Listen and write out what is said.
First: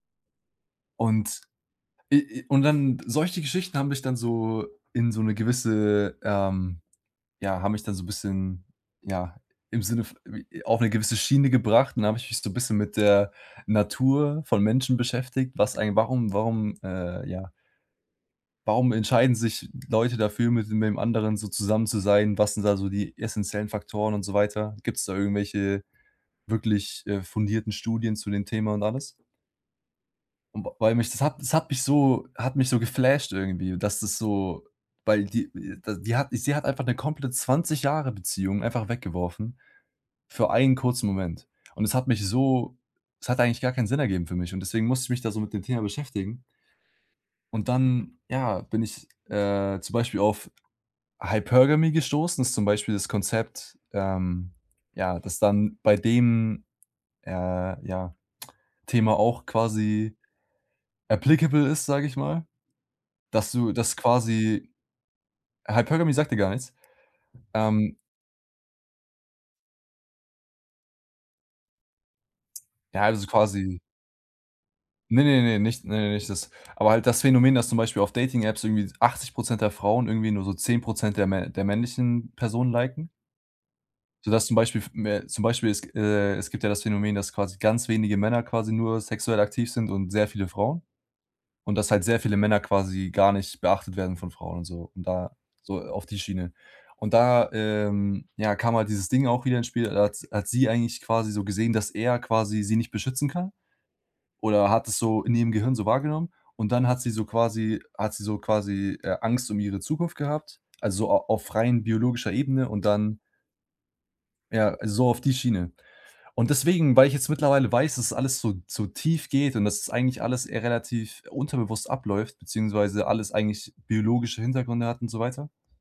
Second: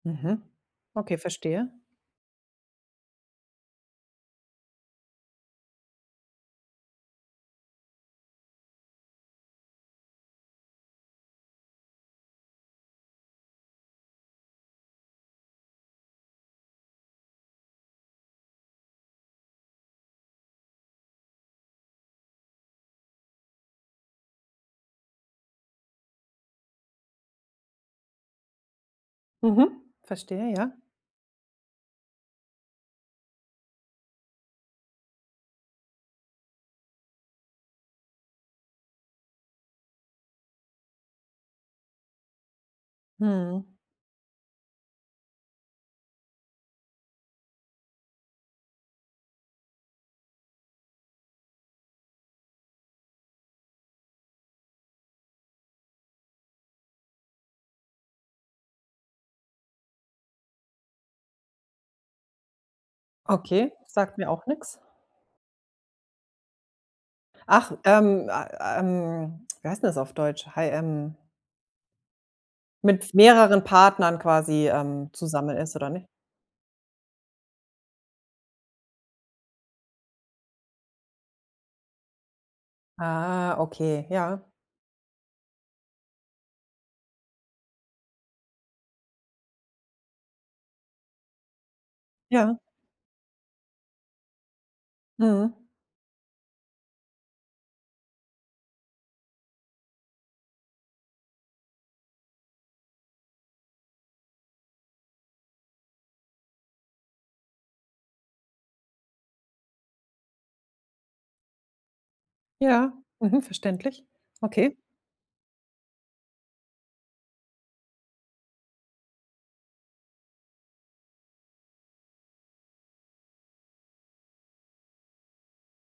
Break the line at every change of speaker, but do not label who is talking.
Mhm. Okay,
Und
verstehe.
i i und dann solche Geschichten haben mich dann so in so 'ne gewisse, ähm ja, haben mich dann so 'n bisschen, ja, im Sinne v j auf 'ne gewisse Schiene gebracht, und dann habe ich mich so 'n bisschen mit der Natur von Menschen beschäftigt, was eigen warum warum, äh, ja warum entscheiden sich Leute dafür, mit de mit dem anderen so zusammen zu sein, was sind da so die essenziellen Faktoren und so weiter? Gibt's da irgendwelche wirklich, äh, fundierten Studien zu dem Thema und alles?
Mhm. Verstehe,
Und
ja.
weil mich das hat das hat mich so hat mich so geflasht irgendwie, dass das so weil die da die hat sie hat einfach 'ne komplett 20 Jahre-Beziehung einfach weggeworfen für einen kurzen Moment. Und es hat mich so es hat eigentlich gar
Mhm.
keinen Sinn ergeben für mich, und deswegen musste ich mich da so mit dem Thema beschäftigen. Und dann, ja, bin ich, äh, zum Beispiel auf Hypergamy gestoßen, das ist zum Beispiel das Konzept, ähm, ja, das dann bei dem, äh, ja, Thema auch quasi applicable ist, sage ich mal, dass du
Okay,
dass
sagt mir auch
quasi
nix.
Hypergamy sagt dir gar nichts?
Ach,
Ähm
ähm, ah, ähm, wie heißt 'n das auf Deutsch, hai ähm
Ja,
Mit v
also
mehreren
quasi
Partnern quasi, ähm,
Ne, ne,
zusammen
ne,
ist
nicht
oder
ne,
nicht?
ne nicht das. Aber halt das Phänomen, dass zum Beispiel auf Dating-Apps irgendwie 80 % der Frauen irgendwie nur so 10 % der mä der männlichen Personen liken
Ah, okay, ja.
sodass zum Beispiel f mä zum Beispiel es g äh es gibt ja das Phänomen, dass quasi ganz wenige Männer quasi nur sexuell aktiv sind und sehr viele Frauen, und dass halt sehr viele
Ja.
Männer quasi gar nicht beachtet werden von Frauen und so und da
Mhm.
so auf die Schiene. Und da, ähm, ja, kam halt dieses Ding auch wieder ins Spiel. Da hat s hat sie eigentlich quasi so gesehen, dass er quasi sie nicht beschützen kann oder hat es so in ihrem Gehirn so wahrgenommen und dann hat sie so quasi hat sie so quasi, äh, Angst um ihre Zukunft gehabt, also a auf rein biologischer Ebene und
Ja.
dann
Mhm, verständlich.
ja,
Okay.
so auf die Schiene. Und deswegen, weil ich jetzt mittlerweile weiß, dass alles so so tief geht und dass es eigentlich alles e relativ unterbewusst abläuft beziehungsweise alles eigentlich biologische Hintergründe hat und so weiter